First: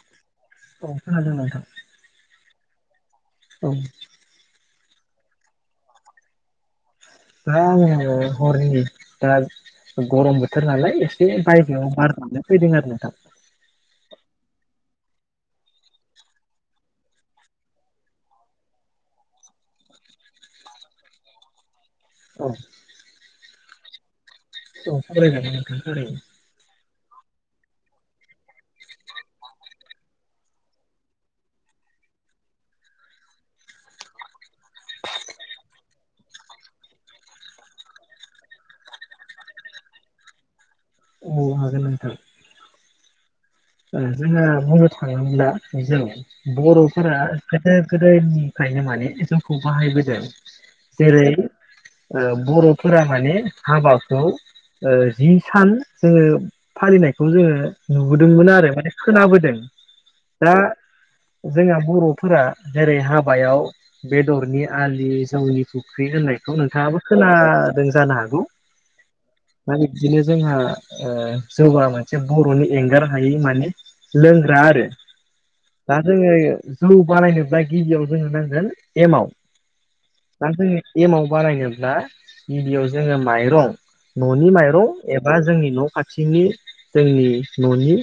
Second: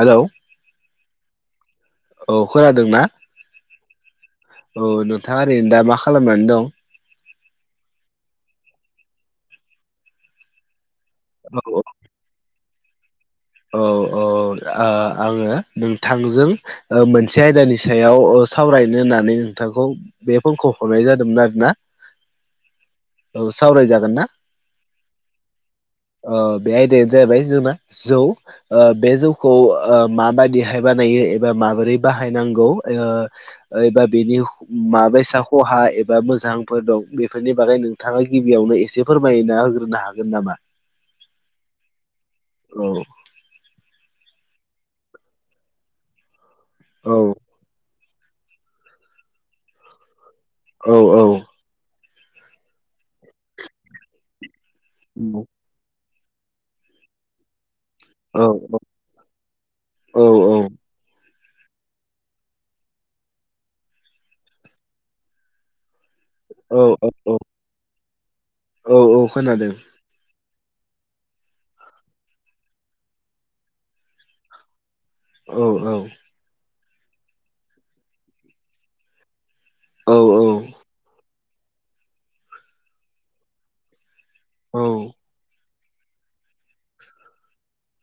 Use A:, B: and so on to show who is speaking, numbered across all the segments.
A: Hello
B: औ खोनादों नोंथां
A: औ खोनादोंना
B: औ
A: औ नोंथाङा ओरैनो दा मा खालामनानै दं
B: दा आङो हरनि दा गरम बोथोर नालाय एसे
A: औ
B: बायजोआव बार जानो फैदों आरो नोंथां
A: औ औ आ आङो नोंथांजों। मोनसे आयदानि सायाव सावरायनो होननानै नोंथांखौ। बे फनखौ हरनाय जादोंमोन आरोना।
B: अ
A: औ सावराय जागोनना।
B: औ सावराय जागोन नोंथां सावराय जागोन।
A: बे आयदायानो जाहैबाय जोंना जौ। बे जौखौ माबायदिहाय बानायो एबा माबोरै बाहायनांगौ ओ एबा बेनि माबायसा खहा एबा मोजांफोर दं बेफोरनि बागै नों ओ थाङा गिबियावनो एसे फोरमायना होग्रोनो हागोन नामा?
B: औ हागोन नोंथां।
A: औ।
B: ओ जोंहा बुंनो थाङोब्ला जेन' बर'फोरा
A: औ
B: गोदो-गोदायनिफ्रायनो माने जोंखौ बाहायबोदों
A: औ औ
B: जेरै बर'फोरा माने हाबाखौ जि सान जोङो फालिनायखौ जोङो नुबोदोंमोन आरो। माने खोनाबोदों दा जोंहा बर'फोरा जेरै हाबायाव बेदरनि आलि जौनि फुख्रि होननाय
A: औ
B: नोंथाङाबो
A: औ
B: खोनादों जानो हागौ।
A: औ औ खोनादों
B: बिदिनो जोंहा जौ मोनसे बर'नि एंगार हायि माने। माने लोंग्रा आरो
A: औ औ
B: दा जोङो। जौ बानायनोब्ला गिबियाव जों नांगोन एमाव।
A: औ औ।
B: दा जों एमाव बानायनोब्ला गिबियाव जोङो माइरं न'नि
A: औ
B: माइरं बा जोंनि न' खाथिनि जोंनि न'निनो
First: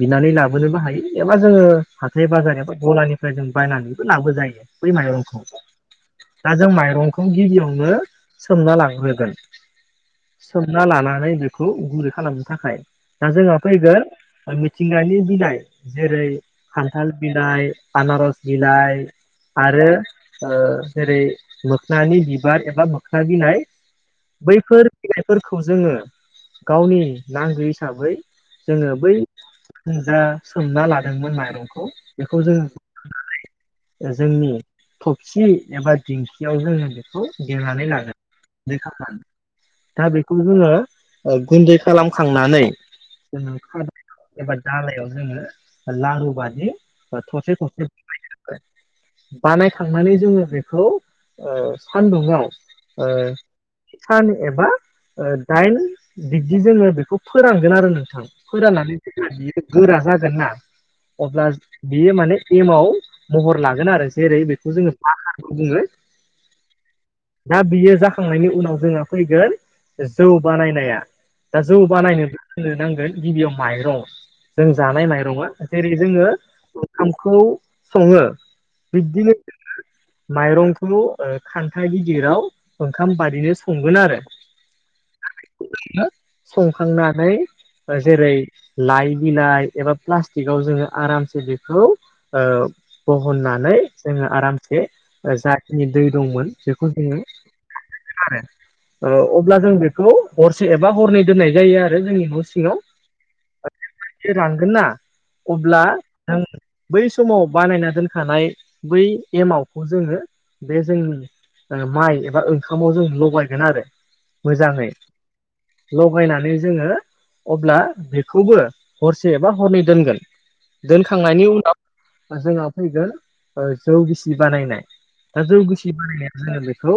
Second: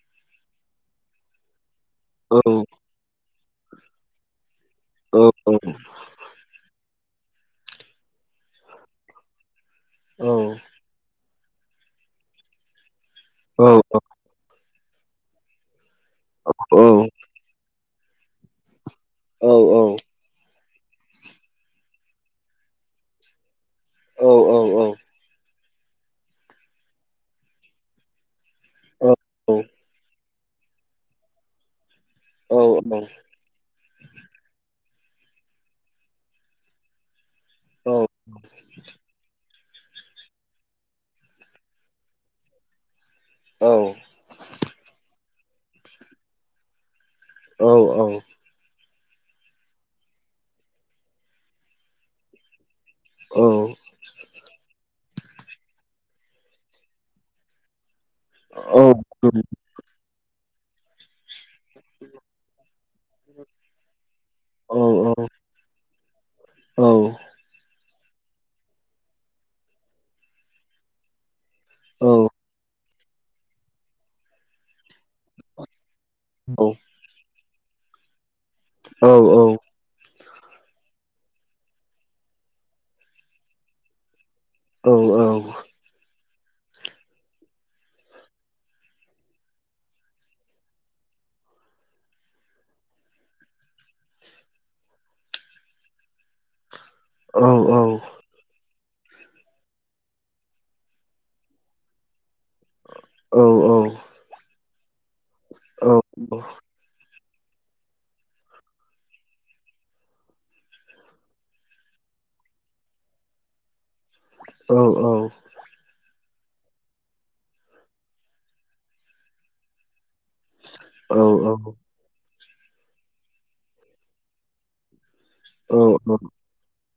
B: बिनानै लाबोनोबो हायो एबा जोङो हाथाय बाजार एबा
A: औ
B: गलानिफ्राय जों बायनानैबो लाबो जायो। बै
A: औ
B: माइरंखौ दा जों माइरंखौ बे गिबियावनो सोमना लांहोगोन। सोमना लानानै बे खौ गुरै खालामनो थाखाय। दा जोंहा फैगोन मिथिंगानि बिलाइ जेरै- खान्थाल बिलाइ, आनारस बिलाइ आरो ओ जेरै मोखोनानि बिबार एबा मोखोना बिलाइ। बैफोर बिलाइफोरखौ जोङो गावनि नांगौ हिसाबै जोङो बै जा सोमना लादोंमोन माइरंखौ। बेखौ जोङो जोंनि थबसि एबा दिंखियाव जोङो बेखौ देनानै लागोन। देखांना दा बेखौ जोङो गुन्दै खालामखांनानै, जोङो एबा दालायाव जोङो लारु बादि थरसे थरसे बानायखांनानै जोङो बेखौ सानदुंआव ओ सानस्नि एबा दाइन बिब्दि जोङो बेखौ फोरानगोन आरो नोंथां। फोराननानै बियो गोरा जागोनना अब्ला बियो माने एमाव महर लागोन आरो जेरै बेखौ जोङो माखारबो बुङो।
A: औ।
B: दा बियो जा खांनायनि उनाव जोंहा फैगोन जौ बानायनाया। दा जौ बानायनो नांगोन गिबियाव माइरं जों जानाय माइरङा जेरै- जोङो
A: औ।
B: ओंखामखौ सङो बिब्दिनो जोङो माइरंखौ खान्था गिदिराव ओंखाम बादिनो संगोन आरो।
A: औ औ
B: [unintelligible] संखांनानै जेरै लाइ बिलाइ एबा प्लास्टिकआव जोङो आरामसे बेखौ ओ बहननानै जोङो आरामसे जाखिनि दै दंमोन बेखौ जोङो
A: औ औ
B: आरो ओ अब्ला जों बेखौ हरसे एबा हरनै दोननाय जायो आरो जोंनि न' सिङाव
A: औ औ
B: बे रानगोनना अब्ला नों बै समाव बानायना दोनखानाय बै एमावखौ जोङो बे जोंनि माइ एबा ओंखामाव जों लगायगोन आरो मोजाङै लगायनानै जोङो अब्ला बेखौबो हरसे एबा हरनै दोनगोन दोनखांनायनि उनाव जोंहा फैगोन जौ गिसि बानायनाय दा जौ गिसि बानायनाया जोङो बेखौ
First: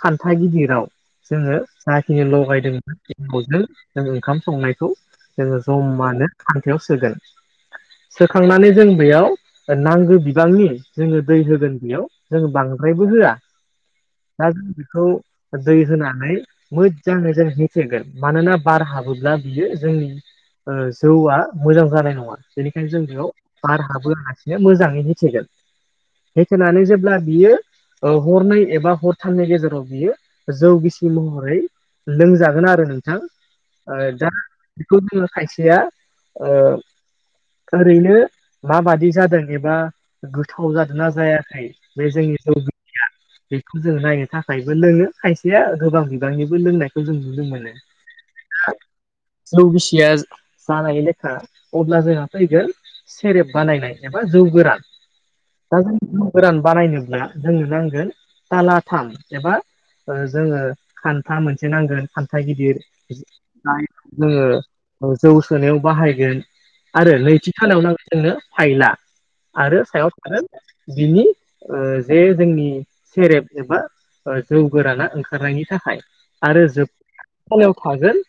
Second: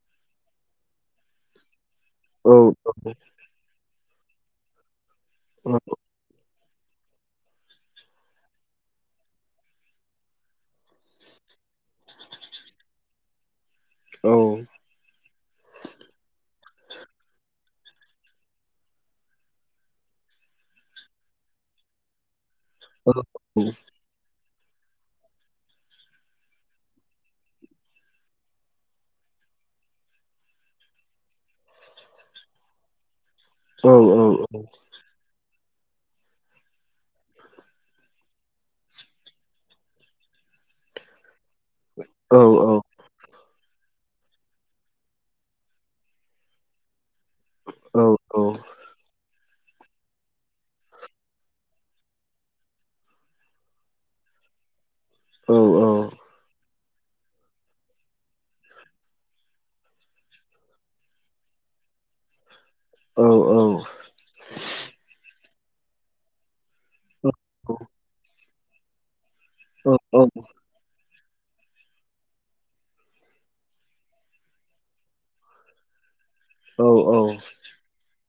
B: खान्था गिदिराव जोङो जाखिनि लगायदोंमोन एमावजों जों ओंखाम संनायखौ जोङो
A: औ
B: जमानो खान्थायाव सोगोन सोखांनानै जों बेयाव नांगौ बिबांनि जोङो दै होगोन बेयाव जों बांद्रायबो होआ
A: औ
B: दा
A: औ
B: जों बेखौ दै होनानै मोजाङै जों होथेगोन मानोना बार हाबोब्ला बियो जोंनि ओ जौआ मोजां जानाय नङा बेनिखायनो
A: औ
B: जों बेयाव बार हाबहोआलासिनो मोजाङै होथेगोन होथेनानै जेब्ला बियो ओ हरनै एबा हरथामनि गेजेराव बियो जौगिसि महरै लोंजागोन आरो नोंथां
A: औ
B: ओ
A: औ
B: दा
A: औ
B: बेखौ जोङो खायसेया ओ ओरैनो माबादि जादों एबा गोथाव जादोंना जायाखै बे जोंनि जौ बेखौ जों नायनो थाखायबो लोङो खायसेया गोबां बिबांनिबो लोंनाय खौ जों नुनो मोनो
A: औ औ
B: जौ गिसिया जानाय लेखा अब्ला जोंहा फैगोन सेरेब बानायनाय एबा जौ गोरान दा जों जौ गोरान बानायनोब्ला जोंनो जानगोन तालाथाम एबा ओ जोङो खान्था मोनसे नांगोन खान्था गिदिर जायखौ जोङो जौ सोनायाव बाहायगोन आरो नैथि सानाव नांगोन जोंनो फाइला आरो सायाव थागोन बिनि ओ जे जोंनि सेरेब एबा जौ गोराना ओंखारनायनि थाखाय आरो जोबथायाव थागोन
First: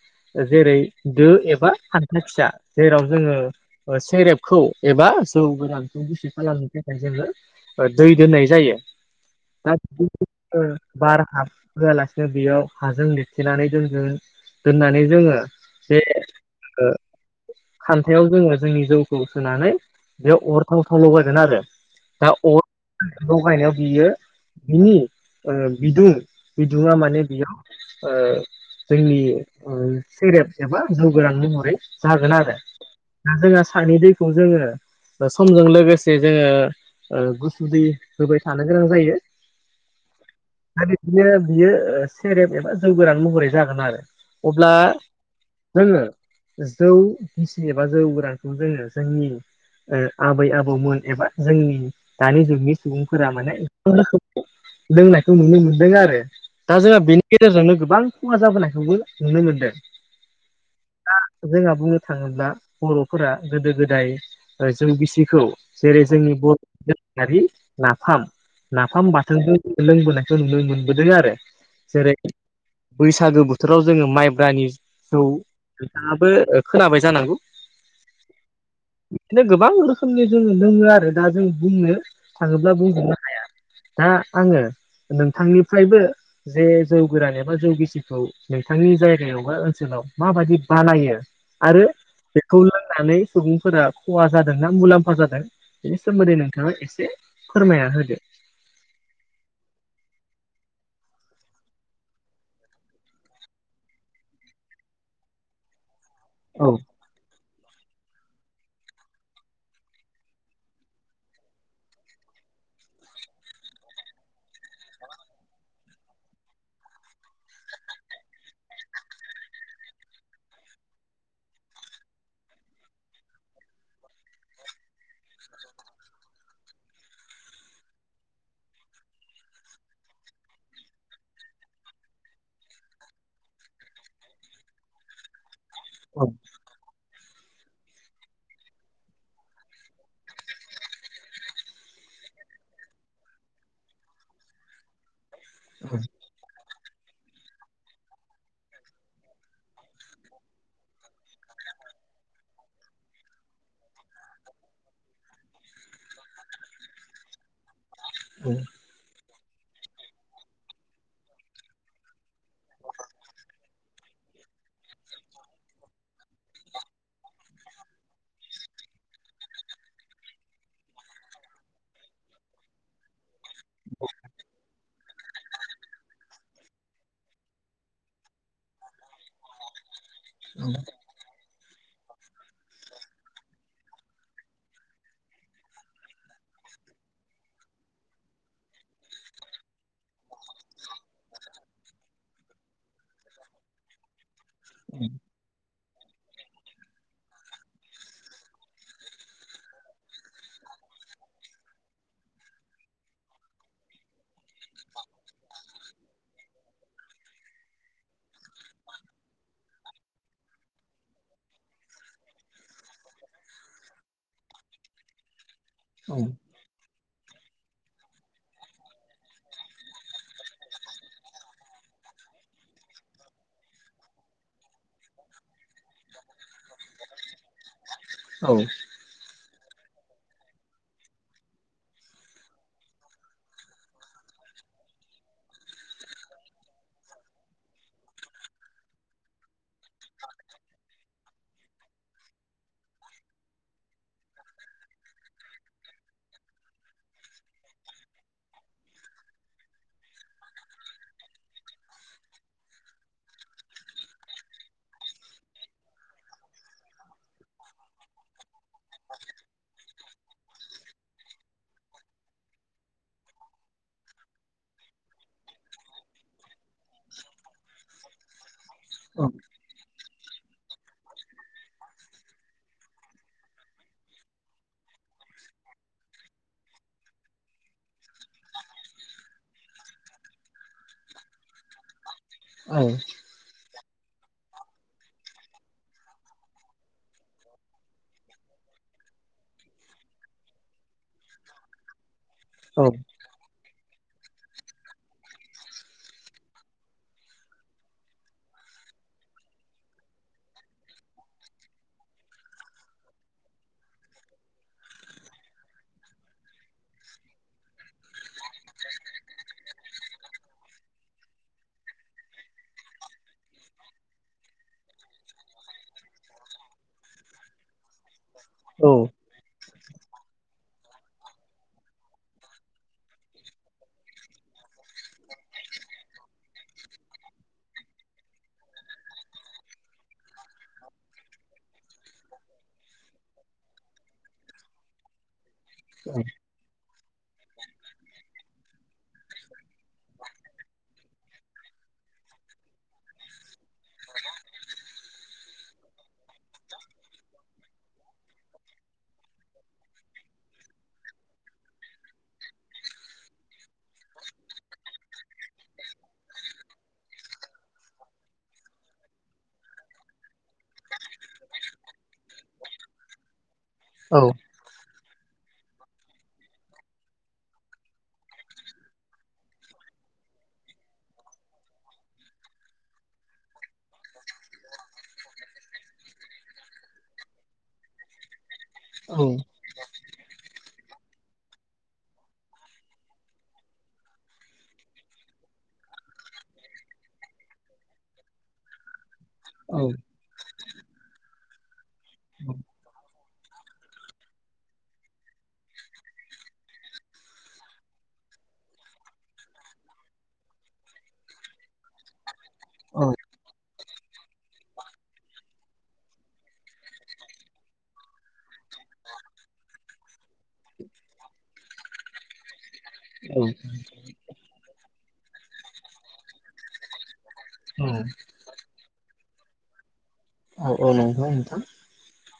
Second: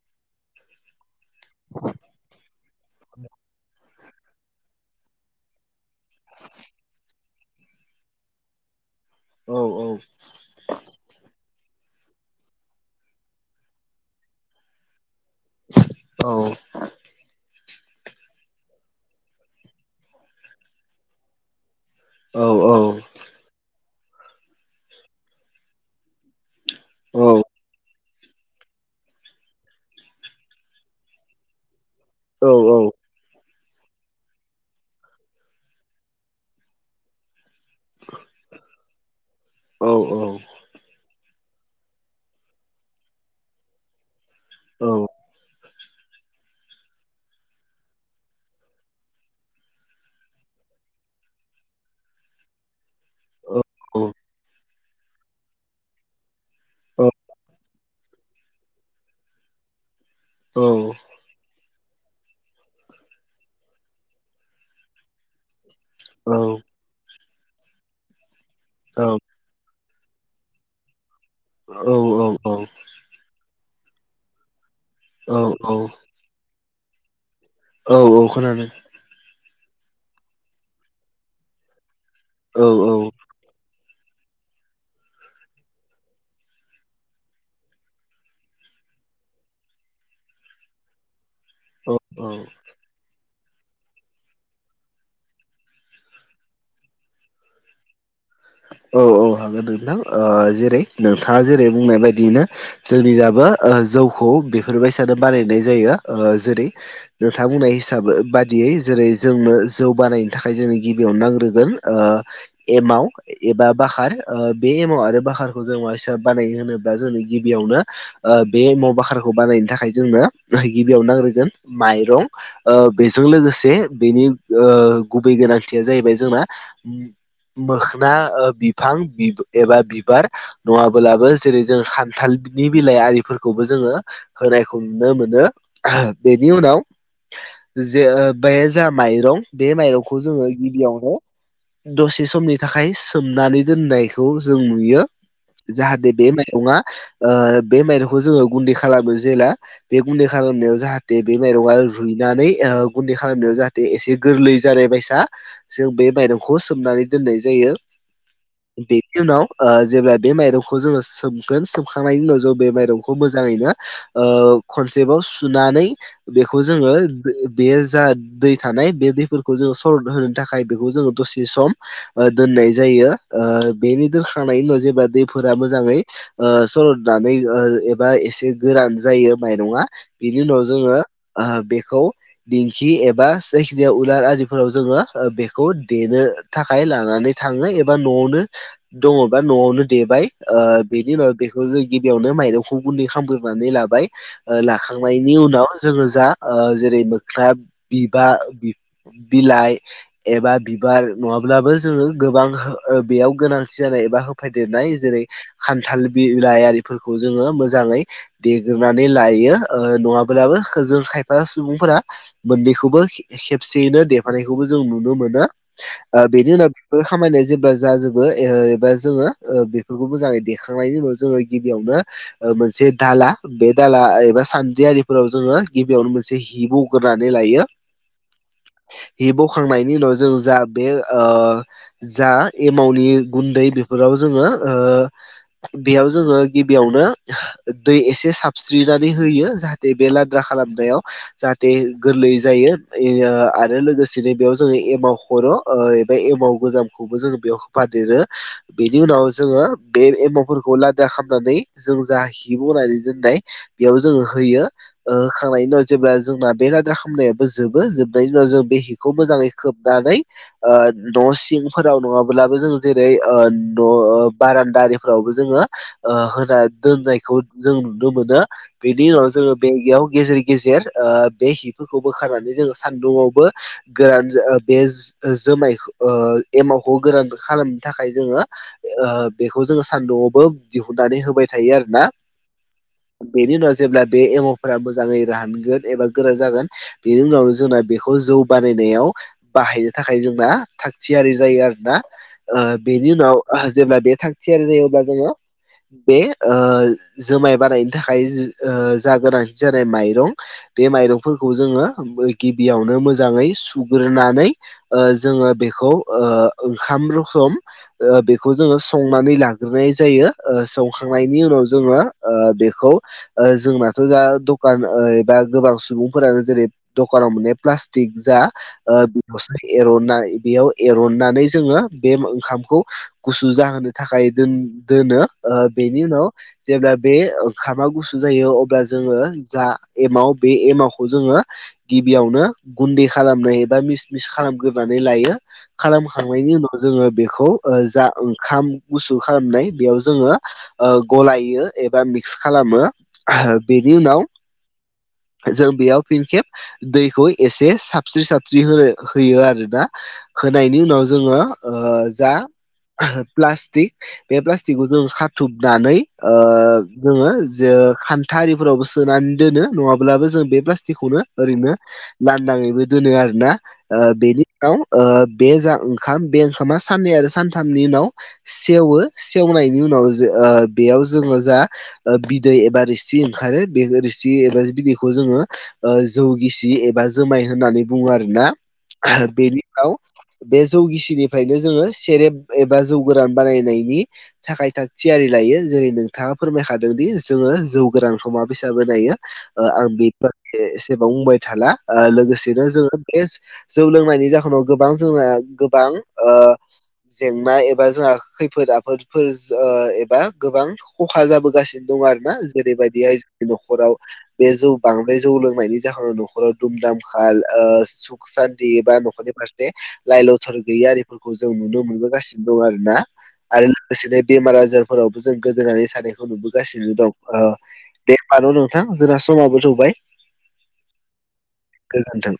B: जेरै दो एबा खान्था फिसा जेराव जोङो ओ सेरेबखौ एबा जौ गोरानखौ रिसिभ खालामनो थाखाय जोङो दै दोननाय जायो दा [unintelligible] ओ बार हाबहोआलासिनो बेयाव हाजों लिरथेनानै दोनगोन दोननानै जोङो बे जोङो खान्थायाव जोङो जोंनि जौखौ सोनानै बेयाव अर धाव धाव लगायगोन आरो दा अर लगायनायाव बियो बिनि बिदुं बिदुङा माने बियाव ओ जोंनि ओं सेरेब एबा जौ गोनां महरै जागोन आरो दा जोंहा सानि दैखौ जोङो समजों लोगोसे जोङो ओ गुसु दै होबाय थानो गोनां जायो दा बे बिदिनो बियो सेरेब एबा जौगोरान महरै जागोन आरो अब्ला
A: औ औ
B: जोङो जौ गिसि एबा जौ गोरानखौ जोङो जोंनि ओ आबै आबौमोन एबा जोंनि दानि जुगनि सुबुंफोरा माने [unintelligible] लोंनायखौ नुनो मोनदों आरो। दा जोंहा बेनि गेजेरजोंनो गोबां खहा जाबोनायखौबो नुनो मोनदों।
A: औ
B: दा जोंहा बुंनो थाङोब्ला बर'फोरा गोदो गोदाय ओ जौगिसिखौ जेरै जोंनि बर'नि दोरोङारि नाफाम नाफाम बाथोनजों लोंबोनायखौ नुनो मोनबोदों आरो।
A: औ
B: जेरै
A: औ औ
B: बैसागो बोथोराव जोङो माइब्रानि जौ नोंथाङाबो खोनाबाय जानांगौ?
A: औ औ खोनादों।
B: बिदिनो गोबां रोखोमनि जोङो लोङो आरो दा जों बुंनो
A: औ
B: थाङोब्ला बुंजोबनो हाया। दा आङो नोंथांनिफ्रायबो जे जौ गोरान एबा जौगिसिखौ नोंथांनि जायगायाव बा ओनसोलाव माबायदि बानायो आरो
A: औ औ
B: बेखौ लोंनानै सुबुंफोरा खहा जादों ना मुलाम्फा जादों बेनि सोमोन्दै नोंथाङा एसे फोरमायना होदो।
A: औ औ हागोन नोंथां जेरै नोंथाङा जेरै बुंनाय बायदियैनो जोंनि दाबो जौखौ बेफोरबायदिानो बानायनाय जायो ओ जेरै
B: औ
A: नोंथां बुंनाय हिसाबै बादियै जेरै जोंनो जौ बानायनो थाखाय जों गिबियावनो नांग्रोगोन ओ एमाव एबा बाखार ओ बे एमाव आरो बाखारखौ जों बानाय होनोब्ला जोंनि गिबियावनो बे एमाव बाख्राखौ बानायनो थाखाय जोंनो गिबियाव नाग्रोगोन माइरं। बेजों लोगोसे बेनि गुबै गोनांथिया जाहैबाय जोंना मोखोन बिफां ओ एबा बिबार नङाब्लाबो जेरै जों खान्थालनि बिलाइ आरिफोरखौबो जोङो होनायखौ नुनो मोनो
B: औ
A: बेनि उनाव जे बे जोंहा माइरं बे माइरंखौ जोङो गिबियावनो दसे समनि थाखाय सोमनानै दोननायखौ जों नुयो
B: औ
A: जाहाथे बे माइरङा ओ बे माइरंखौ जोङो गुन्दै खालामो जेला बे गुन्दै खालामनायाव जाहाथे बे मायरङा ओ रुइनानै गुन्दै खालामनायाव जाहाथे दे एसे गोरलै जानाय बायसा जों बे माइरंखौ सोमनानै दोननाय जायो।
B: औ
A: बेनि उनाव जेब्ला बे माइरंखौ जोङो सोमगोन सोमखांनायनि उनाव जों बे माइरंखौ मोजाङैनो ओ खनसेबाव सुनानै बेखौ जोङो बे जा दै थानाय बे दैफोरखौ जोङो सरद होनो थाखाय बेखौ जोङो दसे सम दोननाय जायो ओ बेनि दोनखानाय उनाव जेब्ला दै फोर मोजाङै सरदनानै एबा एसे गोरान जायो माइरङा। बेनि उनाव जोङो बेखौ दिंखि एबा जायखिनिया उलार आरिफोराव जोङो बेखौ देनो थाखाय हाय लानानै थाङो एबा न'आवनो दङबा न'आवनो देबाय ओ बेनि उनाव बेखौ जों गिबियावनो माइरंखौ गुनदै खालामगोरनानै लाबाय। ओ लाखांनायनि उनाव जोङो जा ओ जेरै मोखना बिबार बिलाइ एबा बिबार नङाबा अब्लाबो जोङो गोबां बेयाव गोनांथि जानाय एबा होफादेरनाय जेरै खान्थाल बिलाइारिफोरखौ जोङो मोजाङै देग्रोननानै लायो ओ नङाब्लाबो जों खायफा सुबुंफोरा मोननैखौबो खेबसेयैनो देफानायखौबो जों नुनो मोनो
B: औ
A: बेनि उनाव बेफोर खामानिया जेब्ला जाजोबो एबा जोङो बेफोरखौ मोजाङै देखांनायनि उनाव जोङो गिबियावनो मोनसे दाला बे दाला एबा सान्द्रि आरिफोराव जोङो गिबियावनो मोनसे हि बग्रोनानै लायो।
B: औ।
A: हि बखांनायनि उनाव जों जा बे जा एमावनि गुन्दै बेफोराव जोङो ओ बेयाव जोङो गिबियावनो दै एसे साबस्रिनानै होयो। जाहाथे बे लाद्रा खालामनायाव। जाहाथे गोरलै जायो आरो लोगोसेनो बेयाव जोङो एमाव खर एमाव गोजामखौबो जोङो बेयाव होफादेरो। बेनि उनाव जोङो बे एमावफोरखौ लाद्रा खालामामनानै जों जा हि बनानै दोननाय बेयाव णंणंचंच्जोङो होयो। होखांनायनि उनाव जेब्ला जोंना बे लाद्रा खामनायाबो जोबो। जोबनायनि उनाव जों बे हिखौ मोजाङै खोबनानै न' सिंफोराव नङाब्लाबो जों जेरै न' बारान्दारिफोरावबो जोङो होना दोननायखौ जों नुनो मोनो। बेनि उनाव जोङो बेयाव गेजेर गेजेर बे हिफोरखौ बोखारनानै जोङो सानदुंङावबो गोरान बे जोमाइ एमावखौ गोरान खालामनो थाखाय जोङो बेखौ जोङो सानदुंआवबो दिहुननानै होबाय थायो आरोना?
B: औ।
A: बेनि उनाव जेब्ला बे एम अ फोर मोजाङै रानगोन एबा गोरा जागोन। बेनि उनावनो जोंना बेखौ जौ बानायनायाव बाहायनो थाखाय जोंना थागथियारि जायो आरोना। बेनि उनाव जेब्ला बे थागथियारि जायोब्ला जोङो बे जुमाइ बानायनो थाखाय जा गोनांथि जानाय माइरं बे माइरंफोरखौ जोङो गिबियावनो मोजाङै सुग्रोनानै जोङो बेखौ ओंखाम रोखोम बेखौ जोङो संनानै लाग्रोनाय जायो। संखांनायनि उनाव जोङो बेखौ जोंनाथ दा दखान एबा गोबां सुबुंफोरानो जेरै- दखानाव माने प्लास्टिक जा
B: औ
A: एरनानै बेयाव एरननानै जोङो बे ओंखामखौ गुसु जाहोनो थाखाय दोनो। बेनि उनाव जेब्ला बे ओंखामा गुसु जायो। अब्ला जोङो जा एमाव बे एमावखौ जोङो गिबियावनो गुन्दै खालामनाय एबा मिस मिस खालामग्रोनानै लायो। खालामखांनायनि उनाव जोङो बेखौ जा ओंखाम गुसु खालामनाय। बेयाव जोङो गलायो एबा मिक्स खालामो। बेनि उनाव जों बेयाव फिनखेब दैखौ एसे साबस्रि साबस्रि होनो होयो आरोना। होनायनि उनाव जोङो जा प्लास्टिक बे प्लास्टिकखौ जो खाथबनानै जोङो ज थारिफोरावबो सोनानै दोनो। नङाबा अब्लाबो जों बे प्लास्टिकखौनो ओरैनो लान्दाङैबो दोनो आरोना।
B: औ
A: बेनि बे जा ओंखाम बे ओंखामा साननै आरो सानथामनि उनाव सेवो सेवनायनि उनाव ज बेयाव जोङो जा बिदै एबा रोसि ओंखारो। बे रोसि बिदै बे जोङो जौगिसि एबा जोमाय होननानै बुङो आरोना। बेबि उनाव बे जौ गिसिनिफ्रायनो जोङो सेरेब एबा जौ गोरान बानायनायनि थाखाय थाक थियारि लायो जेरै नोंथाङा फोरमायखादोंदि जोङो जौ गोरानखौ माबैसा बानायो। आं बेनि ब एसेबां बुंबाय थाला लोगोसेनो जोङो बे जौ लोंनायनि जाहोनाव गोबां जोंना गोबां जेंना एबा जोंहा खैफोद आफोदफोर एबा गोबां खहा जाबोगासिनो दं आरो ना जेरैबायदिहाय जोंनि नखराव बे जौ बांद्राय जौ लोंनायनि जाहोनाव नखराव दुम-दामखाल ओ हुख सानथि बा नखरनि फारसे लाइ-लथर गैयि आरिफोरखौ जों नुनो मोनबोगासिनो दं आरो ना।
B: औ
A: आरो लोगोसेनो बेमार आजारफोरावबो जों गोदोनानै थानायानायखौ नुबोगासिनो दं। ओ
B: औ
A: दे होमबा न' नोंथां जोंना समाबो थौबाय।
B: औ औ नंगौ नोंथां।
A: गोजोन्थों।